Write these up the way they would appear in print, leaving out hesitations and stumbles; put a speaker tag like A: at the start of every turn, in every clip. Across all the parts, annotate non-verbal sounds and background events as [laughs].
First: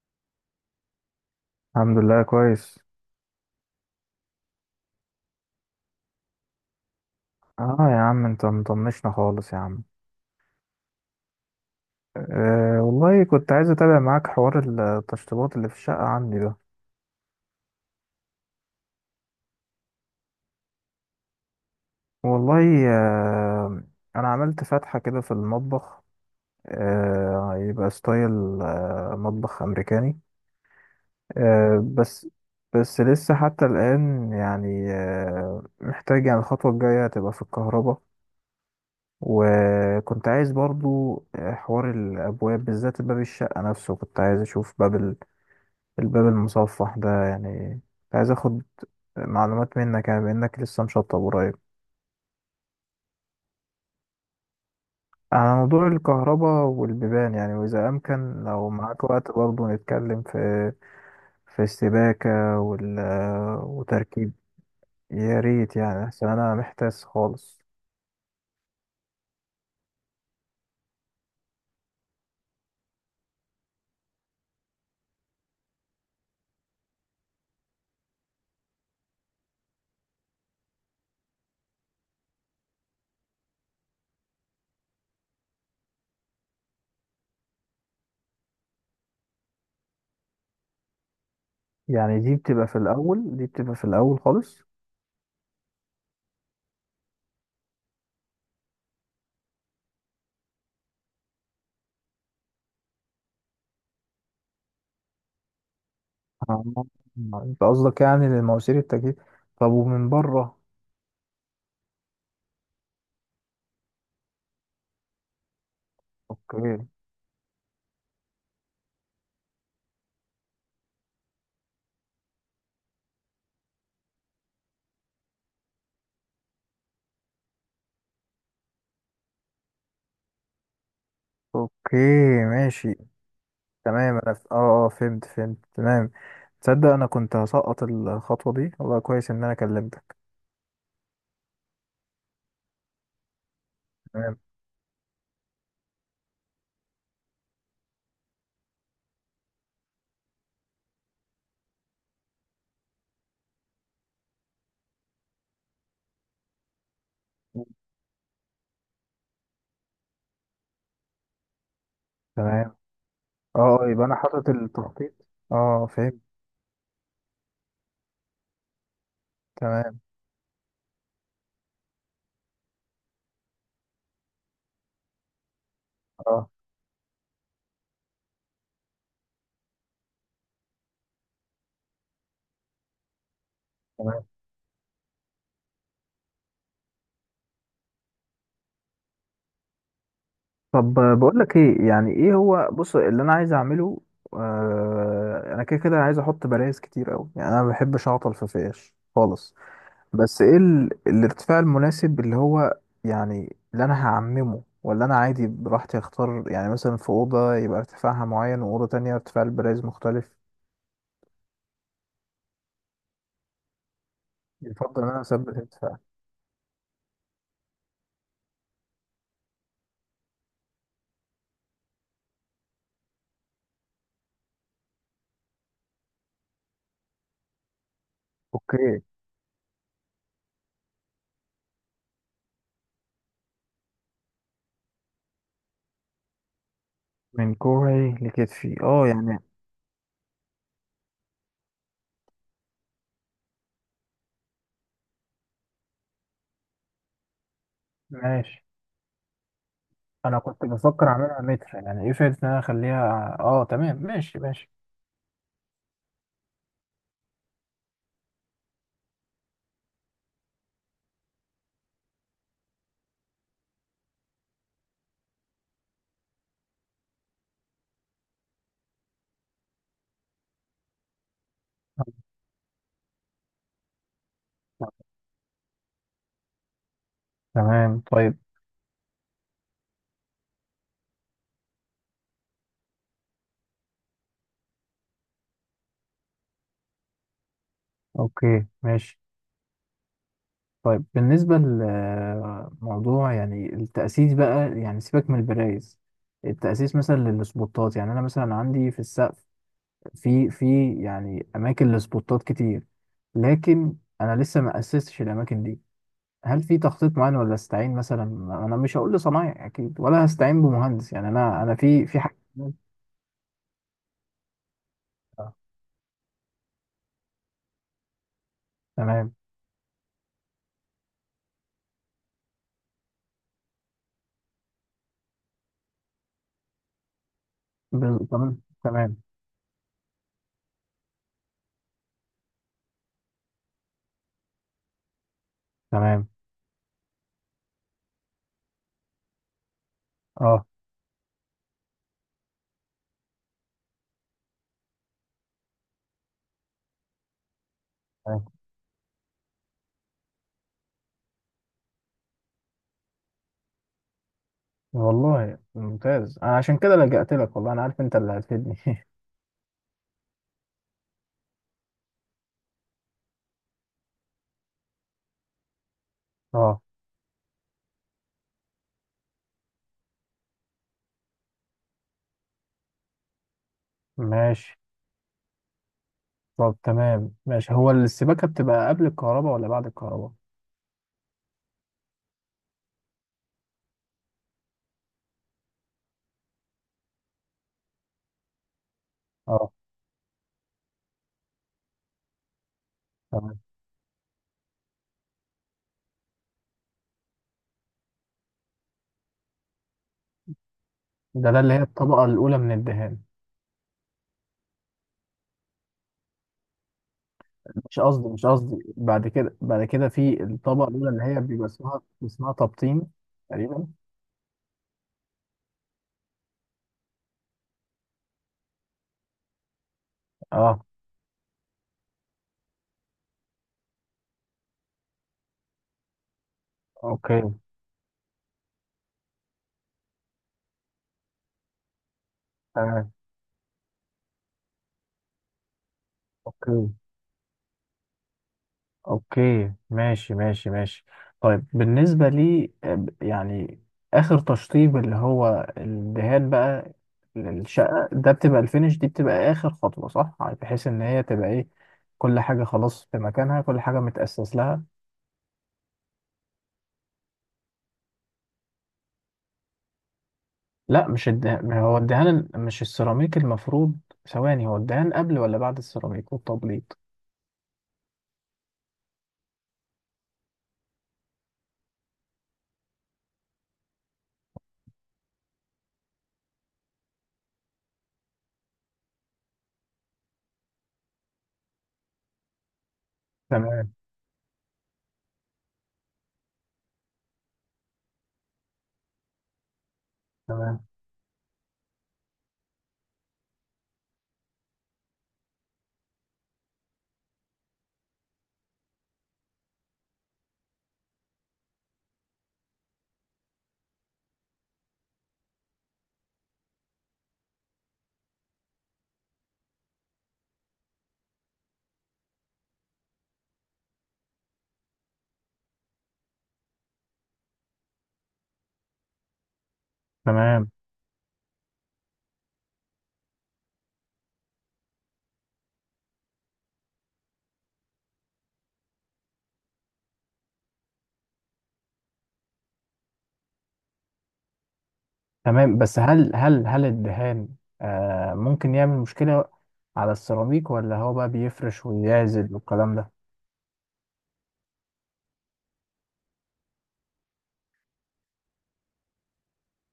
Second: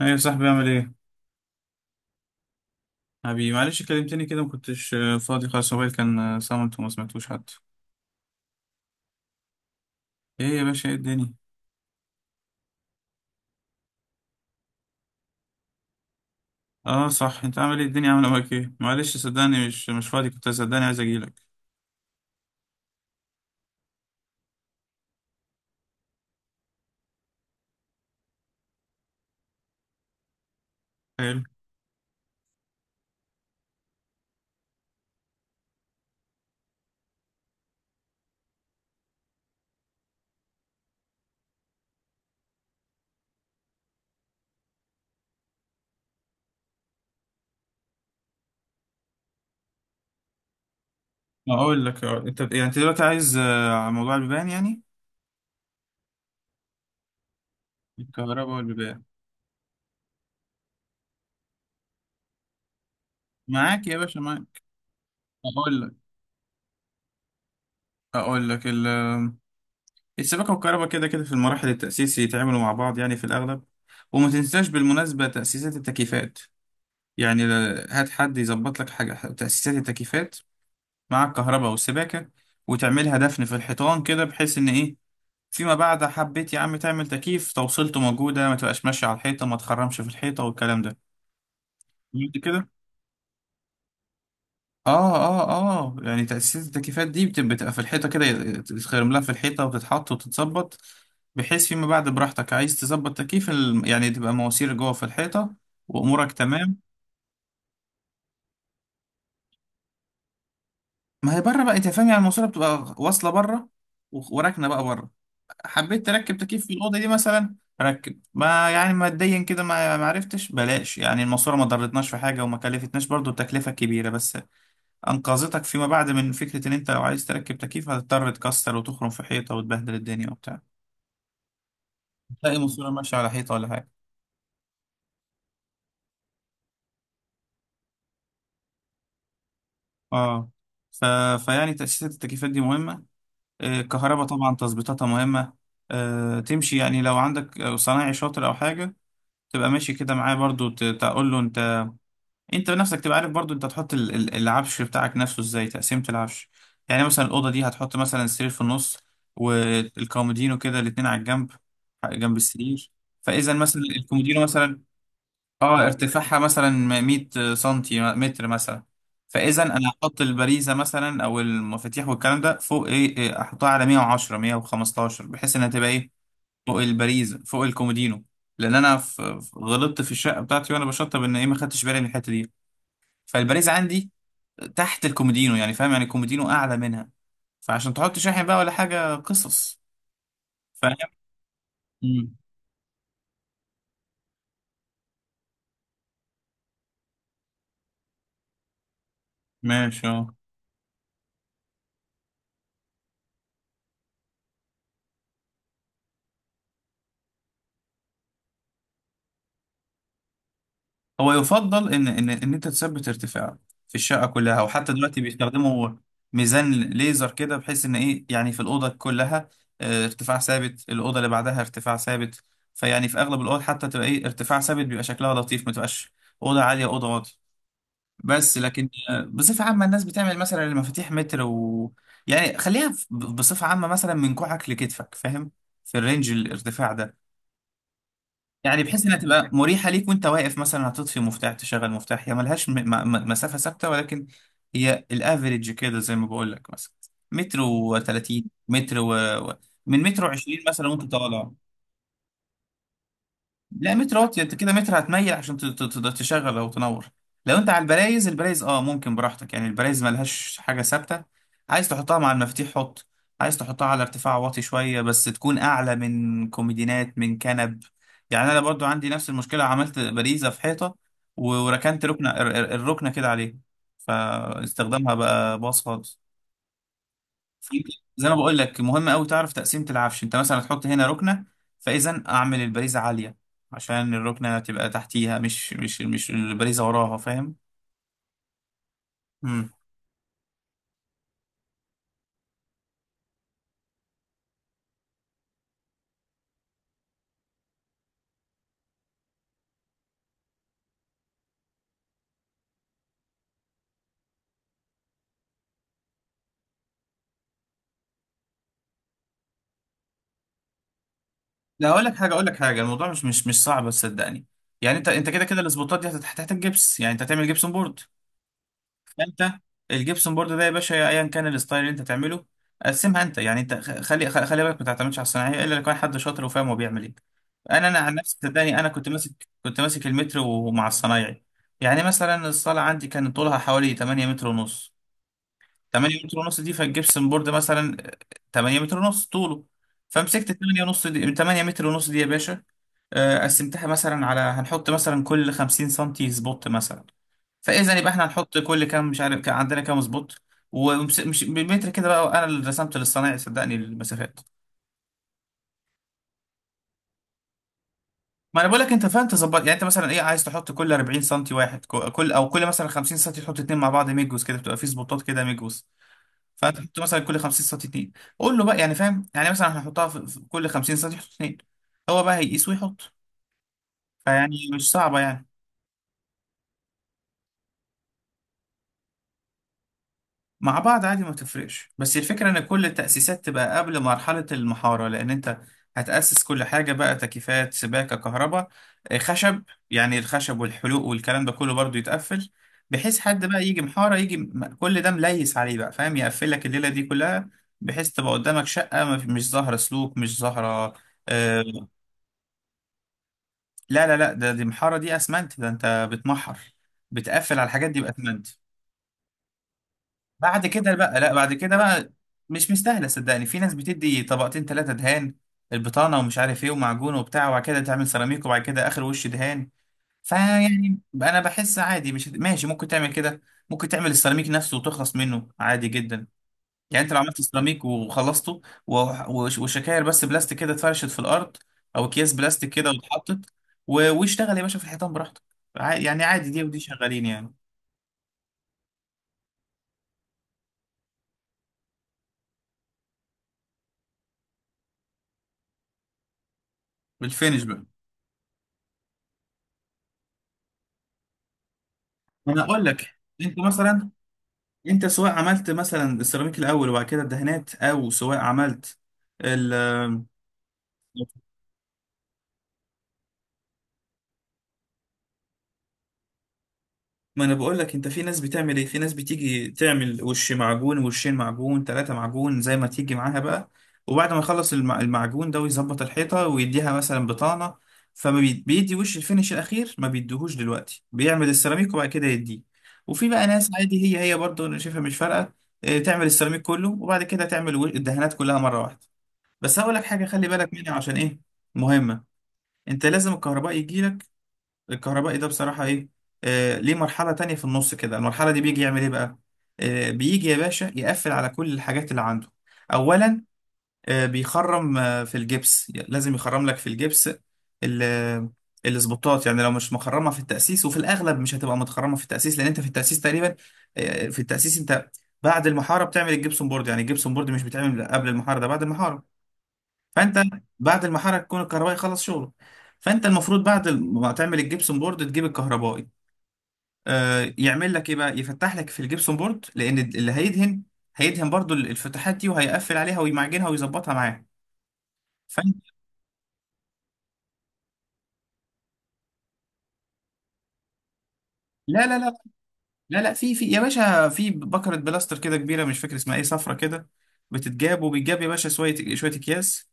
A: ايه يا صاحبي عامل ايه؟
B: الحمد لله كويس.
A: حبيبي معلش كلمتني كده ما كنتش فاضي. خلاص، موبايل كان صامت وما سمعتوش حتى.
B: اه، يا عم انت مطنشنا خالص يا عم.
A: ايه يا باشا؟ ايه الدنيا؟
B: أه والله كنت عايز اتابع معاك حوار التشطيبات اللي في الشقة عندي ده.
A: اه صح، انت عامل ايه؟ الدنيا عامله معاك ايه؟ معلش صدقني مش فاضي، كنت صدقني عايز اجيلك.
B: والله أه، انا عملت فتحة كده في المطبخ. أه يبقى ستايل، مطبخ امريكاني.
A: حلو.
B: أه، بس لسه حتى الان يعني محتاج، يعني الخطوة الجاية تبقى في الكهرباء. وكنت عايز برضو حوار الابواب، بالذات باب الشقة نفسه، كنت عايز اشوف باب الباب المصفح ده، يعني كنت عايز اخد معلومات منك يعني بانك لسه مشطب قريب.
A: اقول لك، انت يعني انت دلوقتي عايز، على موضوع البيبان يعني،
B: على موضوع الكهرباء والبيبان، يعني واذا امكن
A: الكهرباء
B: لو
A: والبيبان.
B: معاك وقت برضه نتكلم في السباكة
A: معاك يا باشا
B: وتركيب.
A: معاك.
B: يا ريت،
A: اقول لك
B: يعني عشان انا محتاس خالص.
A: اقول لك ال السباكه والكهرباء كده كده في المراحل التاسيس يتعاملوا مع بعض يعني في الاغلب. وما تنساش بالمناسبه تاسيسات التكييفات. يعني هات حد يظبط لك حاجة تأسيسات التكييفات مع الكهرباء والسباكة. وتعملها دفن في الحيطان كده بحيث إن إيه، فيما بعد حبيت يا عم تعمل تكييف، توصيلته موجودة، ما تبقاش ماشية على الحيطة، ما تخرمش في الحيطة والكلام ده.
B: يعني دي
A: فهمت
B: بتبقى
A: كده؟
B: في الاول، دي بتبقى في الاول خالص.
A: يعني تأسيسات التكييفات دي بتبقى في الحيطة كده، تتخرم لها في الحيطة وتتحط وتتظبط، بحيث فيما بعد براحتك عايز تظبط تكييف، يعني تبقى مواسير جوه في الحيطة، وأمورك
B: آه،
A: تمام.
B: انت قصدك يعني للمواسير التكييف؟ طب ومن بره؟
A: ما هي بره بقى، انت فاهم يعني الماسوره بتبقى واصله بره وراكنه بقى بره. حبيت تركب تكييف في
B: اوكي،
A: الاوضه دي مثلا، ركب. ما يعني ماديا كده ما عرفتش، بلاش، يعني الماسوره ما ضرتناش في حاجه وما كلفتناش، برضو التكلفه كبيره بس انقذتك فيما بعد من فكره ان انت لو عايز تركب تكييف هتضطر تكسر وتخرم في حيطه وتبهدل الدنيا وبتاع،
B: اوكي،
A: تلاقي ماسوره
B: ماشي.
A: ماشيه على حيطه ولا حاجه.
B: تمام، اه، اه، فهمت تمام. تصدق انا كنت هسقط الخطوة دي، والله كويس ان انا كلمتك.
A: اه ف... فيعني تاسيسات التكييفات دي مهمه. الكهرباء
B: تمام،
A: طبعا تظبيطاتها مهمه، تمشي يعني لو عندك صنايعي شاطر او حاجه، تبقى ماشي كده معاه برضو، تقول له انت. انت بنفسك تبقى عارف برضو انت هتحط العفش بتاعك نفسه ازاي، تقسيمة العفش. يعني مثلا الأوضة دي هتحط مثلا السرير في النص، والكومودينو كده الاتنين على الجنب جنب
B: تمام.
A: السرير. فإذا
B: اه،
A: مثلا
B: اه، يبقى انا
A: الكومودينو
B: حاطط
A: مثلا،
B: التخطيط.
A: اه
B: اه، فهمت.
A: ارتفاعها مثلا 100 سنتي متر مثلا، فإذا أنا
B: تمام،
A: هحط البريزة مثلا أو المفاتيح والكلام ده فوق، إيه إيه، أحطها على 110 115 بحيث إنها تبقى إيه
B: اه
A: فوق الباريزا فوق الكومودينو. لان انا غلطت في الشقه بتاعتي وانا بشطب ان ايه، ما خدتش بالي من الحته دي. فالباريزا عندي
B: تمام.
A: تحت الكومودينو، يعني فاهم يعني الكومودينو اعلى منها، فعشان تحط شاحن بقى ولا حاجه قصص. فاهم.
B: طب بقول لك ايه، يعني
A: مم.
B: ايه هو، بص اللي انا عايز اعمله. آه، انا كده كده عايز احط بلايز كتير قوي، يعني انا ما بحبش اعطل في فيش خالص.
A: ماشي، اه.
B: بس ايه الارتفاع المناسب اللي هو، يعني اللي انا هعممه، ولا انا عادي براحتي اختار؟ يعني مثلا في اوضه يبقى ارتفاعها معين، واوضه تانية ارتفاع البرايز مختلف.
A: هو يفضل ان انت تثبت ارتفاع في الشقه كلها، وحتى
B: يفضل ان
A: دلوقتي
B: انا اثبت
A: بيستخدموا
B: ارتفاع.
A: ميزان ليزر كده بحيث ان ايه، يعني في الاوضه كلها ارتفاع ثابت، الاوضه اللي بعدها ارتفاع ثابت. فيعني في اغلب الاوض حتى تبقى ايه، ارتفاع ثابت بيبقى شكلها لطيف، ما تبقاش اوضه عاليه اوضه واطيه. بس لكن
B: اوكي.
A: بصفه عامه الناس بتعمل مثلا المفاتيح متر، و يعني خليها بصفه عامه، مثلا من كوعك لكتفك، فاهم، في الرينج الارتفاع ده،
B: من كوعي لكتفي،
A: يعني بحيث
B: اه
A: انها
B: يعني.
A: تبقى مريحه ليك وانت واقف. مثلا هتطفي مفتاح تشغل مفتاح، هي ملهاش مسافه ثابته، ولكن هي الافريج كده زي ما بقول لك. مثلا متر و30
B: ماشي.
A: متر و... و- من متر
B: انا
A: و20
B: كنت
A: مثلا وانت
B: بفكر اعملها
A: طالع.
B: متر، يعني ايه فايدة ان انا اخليها؟ اه
A: لا
B: تمام،
A: متر
B: ماشي
A: واطي، انت
B: ماشي.
A: كده متر هتميل عشان تشغل او تنور. لو انت على البرايز، البرايز اه ممكن براحتك، يعني البرايز ملهاش حاجه ثابته، عايز تحطها مع المفاتيح حط، عايز تحطها على ارتفاع واطي شويه بس تكون اعلى من كوميدينات من كنب. يعني انا برضو عندي نفس المشكله، عملت باريزه في حيطه وركنت ركنه الركنه كده عليها، فاستخدامها بقى باظ خالص. في-
B: تمام،
A: زي ما
B: طيب.
A: بقول لك مهم قوي تعرف تقسيمة العفش، انت مثلا هتحط هنا ركنة، فاذا اعمل البريزة عالية عشان الركنة تبقى تحتيها، مش البريزة وراها، فاهم.
B: اوكي، ماشي.
A: امم
B: طيب بالنسبة لموضوع يعني التأسيس بقى، يعني سيبك من البرايز. التأسيس مثلا للسبوتات، يعني أنا مثلا عندي في السقف، في يعني أماكن لسبوتات كتير. لكن أنا لسه ما أسستش الأماكن دي. هل في تخطيط معين، ولا أستعين مثلا؟ أنا مش هقول لصنايعي أكيد، ولا هستعين بمهندس يعني، أنا
A: لا اقول
B: في
A: لك
B: في
A: حاجة،
B: حاجة.
A: اقول لك حاجة، الموضوع مش صعب صدقني. يعني انت كده
B: آه،
A: كده، الاسبوتات دي هتحتاج جبس، يعني انت هتعمل جبسون بورد.
B: تمام.
A: انت الجبسون بورد ده يا باشا، ايا كان الستايل اللي انت تعمله، قسمها انت. يعني انت خلي بالك ما تعتمدش على الصناعيه الا لو كان حد شاطر وفاهم هو بيعمل ايه. انا عن نفسي
B: تمام،
A: صدقني، انا كنت
B: تمام،
A: ماسك، كنت ماسك المتر ومع الصنايعي. يعني مثلا الصاله عندي كان طولها حوالي 8 متر ونص. 8
B: تمام،
A: متر ونص دي، فالجبسون بورد مثلا 8 متر ونص طوله. فمسكت
B: أه
A: 8 ونص دي، 8 متر ونص دي يا باشا، قسمتها مثلا على، هنحط مثلا كل 50 سنتي سبوت مثلا، فاذا يبقى احنا
B: تمام.
A: هنحط كل كام، مش عارف كان عندنا كام سبوت. ومش بالمتر كده بقى، انا اللي رسمت للصنايعي صدقني المسافات.
B: والله ممتاز، أنا عشان كده لجأت لك، والله أنا عارف أنت اللي
A: ما انا
B: هتفيدني
A: بقول لك انت
B: [laughs]
A: فاهم تظبط، يعني انت مثلا ايه، عايز تحط كل 40 سنتي واحد، كل او كل مثلا 50 سنتي تحط اتنين مع بعض، ميجوز كده بتبقى في سبوتات كده ميجوز. فانت
B: اه
A: تحط مثلا كل 50 سنتي اتنين، قول له بقى، يعني فاهم يعني مثلا هنحطها في كل 50 سنتي تحط اتنين، هو بقى هيقيس ويحط. فيعني
B: ماشي.
A: مش صعبة يعني.
B: طب تمام، ماشي. هو السباكة بتبقى قبل الكهرباء ولا بعد الكهرباء؟
A: مع بعض عادي ما تفرقش، بس الفكرة ان كل التأسيسات تبقى قبل مرحلة المحارة، لان انت هتأسس كل حاجة بقى، تكييفات سباكة كهرباء خشب،
B: اه
A: يعني الخشب والحلوق والكلام ده كله برضو يتقفل، بحيث حد
B: تمام.
A: بقى يجي محارة يجي، كل ده مليس عليه بقى، فاهم، يقفل لك الليلة دي كلها، بحيث تبقى قدامك شقة ما في- مش ظاهرة سلوك، مش ظاهرة.
B: ده اللي هي
A: آه،
B: الطبقة الأولى من الدهان.
A: لا لا لا، ده، دي محارة، دي اسمنت، ده انت بتمحر، بتقفل على الحاجات
B: مش
A: دي
B: قصدي،
A: بأسمنت.
B: مش قصدي، بعد كده، بعد كده، في
A: بعد
B: الطبقة
A: كده
B: الأولى
A: بقى،
B: اللي
A: لا
B: هي
A: بعد
B: بيبقى
A: كده
B: اسمها
A: بقى
B: اسمها
A: مش
B: تبطين.
A: مستاهله صدقني. في ناس
B: تقريبا.
A: بتدي طبقتين ثلاثه دهان، البطانه ومش عارف ايه ومعجون وبتاع، وبعد كده تعمل سيراميك وبعد كده اخر وش دهان.
B: اه،
A: فيعني انا بحس عادي، مش ماشي، ممكن تعمل كده، ممكن تعمل السيراميك نفسه وتخلص منه عادي جدا. يعني انت لو عملت
B: اوكي،
A: سيراميك وخلصته و- وشكاير بس بلاستيك كده اتفرشت في الارض، او اكياس بلاستيك كده
B: تمام،
A: واتحطت واشتغل يا باشا في الحيطان براحتك. يعني عادي، دي ودي
B: اوكي،
A: شغالين يعني.
B: اوكي، ماشي، ماشي، ماشي. طيب بالنسبة لي، يعني اخر تشطيب اللي هو الدهان بقى،
A: بالفينش بقى،
B: للشقة ده بتبقى الفينش، دي بتبقى اخر خطوة صح؟ يعني بحيث ان هي تبقى ايه، كل
A: انا
B: حاجة
A: اقول
B: خلاص في
A: لك انت
B: مكانها، كل حاجة
A: مثلا،
B: متأسس لها.
A: انت سواء عملت مثلا السيراميك الاول وبعد كده الدهانات، او سواء عملت ال،
B: لا مش الدهان، ما هو الدهان مش السيراميك المفروض؟ ثواني، هو الدهان قبل ولا بعد السيراميك والتبليط؟
A: ما انا بقول لك انت في ناس بتعمل ايه، في ناس بتيجي تعمل وش معجون، وشين معجون، ثلاثة معجون، زي ما تيجي معاها بقى، وبعد ما يخلص المعجون ده ويظبط الحيطة ويديها مثلا بطانة، بيدي وش الفينش الاخير، ما بيديهوش دلوقتي، بيعمل السيراميك وبعد كده يديه. وفي بقى ناس
B: تمام،
A: عادي، هي هي برضه انا شايفها مش فارقة، اه، تعمل السيراميك كله وبعد كده تعمل الدهانات كلها مرة واحدة. بس هقول لك حاجه خلي بالك
B: تمام،
A: منها عشان ايه، مهمه. انت لازم الكهرباء يجي لك، الكهربائي ده بصراحه ايه، ليه مرحله تانية في النص كده، المرحله دي بيجي يعمل ايه بقى، بيجي يا باشا يقفل على كل الحاجات اللي عنده اولا، بيخرم في الجبس، لازم يخرم لك في الجبس ال- السبوتات، يعني لو مش مخرمه في التاسيس، وفي الاغلب مش هتبقى متخرمه في التاسيس لان انت في التاسيس تقريبا، في التاسيس، انت بعد المحاره بتعمل الجبسون بورد، يعني الجبسون بورد مش بيتعمل قبل المحاره، ده بعد المحاره. فانت
B: تمام،
A: بعد المحرك يكون الكهربائي خلص شغله. فانت المفروض بعد ما تعمل الجبسون بورد تجيب الكهربائي، يعمل لك ايه بقى، يفتح لك في الجبسون بورد، لان اللي هيدهن هيدهن برضو الفتحات دي وهيقفل عليها ويمعجنها ويظبطها معاها.
B: تمام.
A: فانت،
B: بس هل هل الدهان آه ممكن يعمل مشكلة على السيراميك، ولا هو بقى بيفرش
A: لا لا لا،
B: ويعزل والكلام ده؟
A: لا لا، في يا باشا في بكرة بلاستر كده كبيرة مش فاكر اسمها ايه، صفرة كده، بتتجاب، وبيتجاب يا باشا شوية شوية اكياس،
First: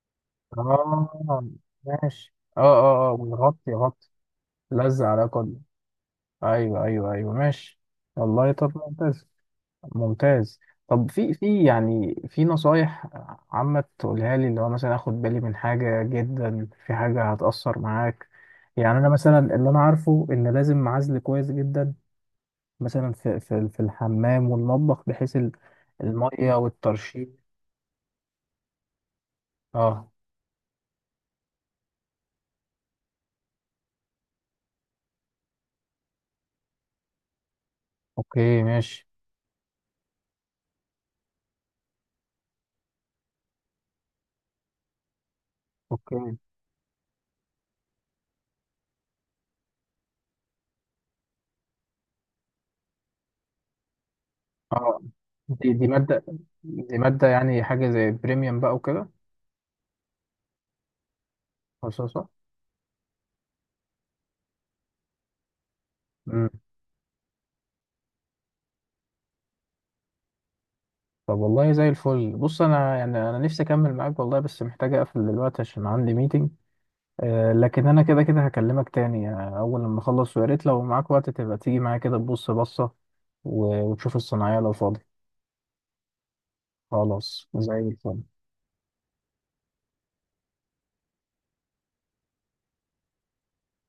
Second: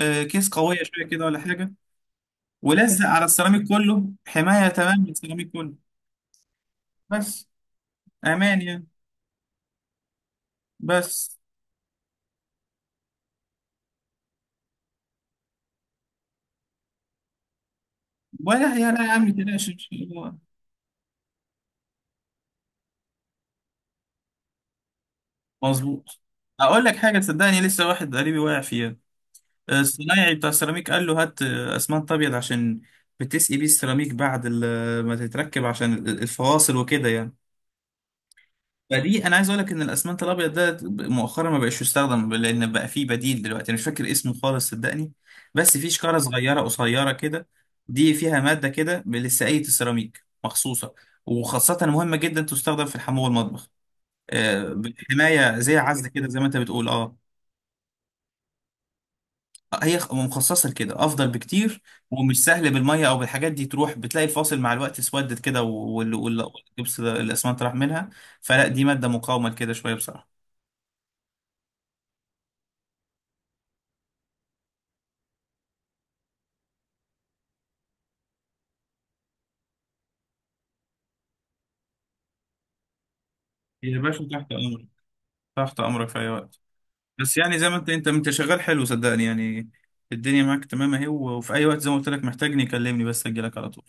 A: كيس قوية شوية كده ولا
B: اه
A: حاجة،
B: ماشي. اه،
A: ولزق
B: اه، اه،
A: على السيراميك
B: ويغطي
A: كله،
B: يغطي.
A: حماية
B: لزق
A: تمام
B: على
A: للسيراميك
B: كله.
A: كله.
B: ايوه، ايوه، ايوه،
A: بس،
B: ماشي. والله
A: امان
B: طب،
A: يعني.
B: ممتاز، ممتاز. طب في
A: بس،
B: في يعني في نصايح عامة تقولها لي، اللي هو مثلا اخد بالي من حاجة جدا، في حاجة هتأثر معاك؟
A: ولا يا
B: يعني
A: لا
B: انا
A: يا عم
B: مثلا اللي
A: تلاش إن
B: انا
A: شاء
B: عارفه
A: الله.
B: ان لازم اعزل كويس جدا، مثلا في الحمام والمطبخ، بحيث
A: مظبوط.
B: المية
A: اقول لك حاجه
B: والترشيد.
A: صدقني، لسه واحد قريبي واقع فيها،
B: اه،
A: الصنايعي بتاع السيراميك قال له هات اسمنت ابيض عشان بتسقي بيه السيراميك بعد ما تتركب، عشان الفواصل وكده يعني.
B: اوكي ماشي.
A: فدي انا عايز اقول لك ان الاسمنت الابيض ده مؤخرا ما بقاش يستخدم لان بقى فيه بديل دلوقتي، انا مش فاكر اسمه خالص صدقني، بس فيه شكاره
B: اوكي،
A: صغيره قصيره كده، دي فيها ماده كده لسقايه السيراميك مخصوصه، وخاصه مهمه جدا تستخدم في الحمام والمطبخ،
B: اه.
A: بالحمايه
B: دي
A: زي
B: دي
A: عزل
B: مادة،
A: كده، زي ما انت بتقول
B: دي
A: اه.
B: مادة يعني حاجة زي بريميوم بقى وكده.
A: هي مخصصه لكده افضل بكتير،
B: خصوصا.
A: ومش سهل بالميه او بالحاجات دي تروح بتلاقي الفاصل مع الوقت اسودت كده،
B: امم
A: والجبس الاسمنت راح منها. فلا دي ماده مقاومه لكده شويه بصراحه.
B: طب والله زي الفل. بص انا يعني انا نفسي اكمل معاك والله، بس محتاج اقفل دلوقتي عشان عندي ميتنج. آه، لكن انا كده كده هكلمك تاني اول لما اخلص. ويا ريت لو معاك وقت تبقى تيجي معايا كده تبص بصة
A: يا
B: وتشوف
A: باشا تحت
B: الصناعية، لو
A: امرك،
B: فاضي.
A: تحت امرك في اي وقت. بس
B: خلاص
A: يعني زي ما
B: زي
A: انت، انت
B: الفل.
A: انت شغال حلو صدقني يعني، الدنيا معاك تمام اهي، وفي اي وقت زي ما قلت لك محتاجني كلمني بس اجي لك على طول.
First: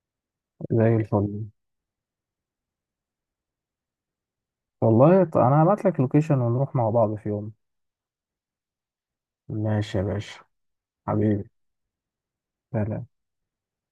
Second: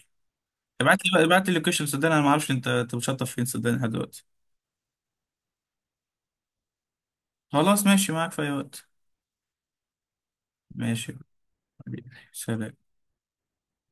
B: زي
A: ابعت
B: الفل.
A: لي اللوكيشن صدقني انا ما اعرفش، انت بتشطف فين صدقني لحد دلوقتي.
B: والله، انا هبعت لك لوكيشن ونروح مع بعض في يوم.
A: خلاص ماشي معاك في اي وقت.
B: ماشي يا باشا.
A: ماشي.
B: حبيبي.
A: حبيبي. سلام.
B: سلام.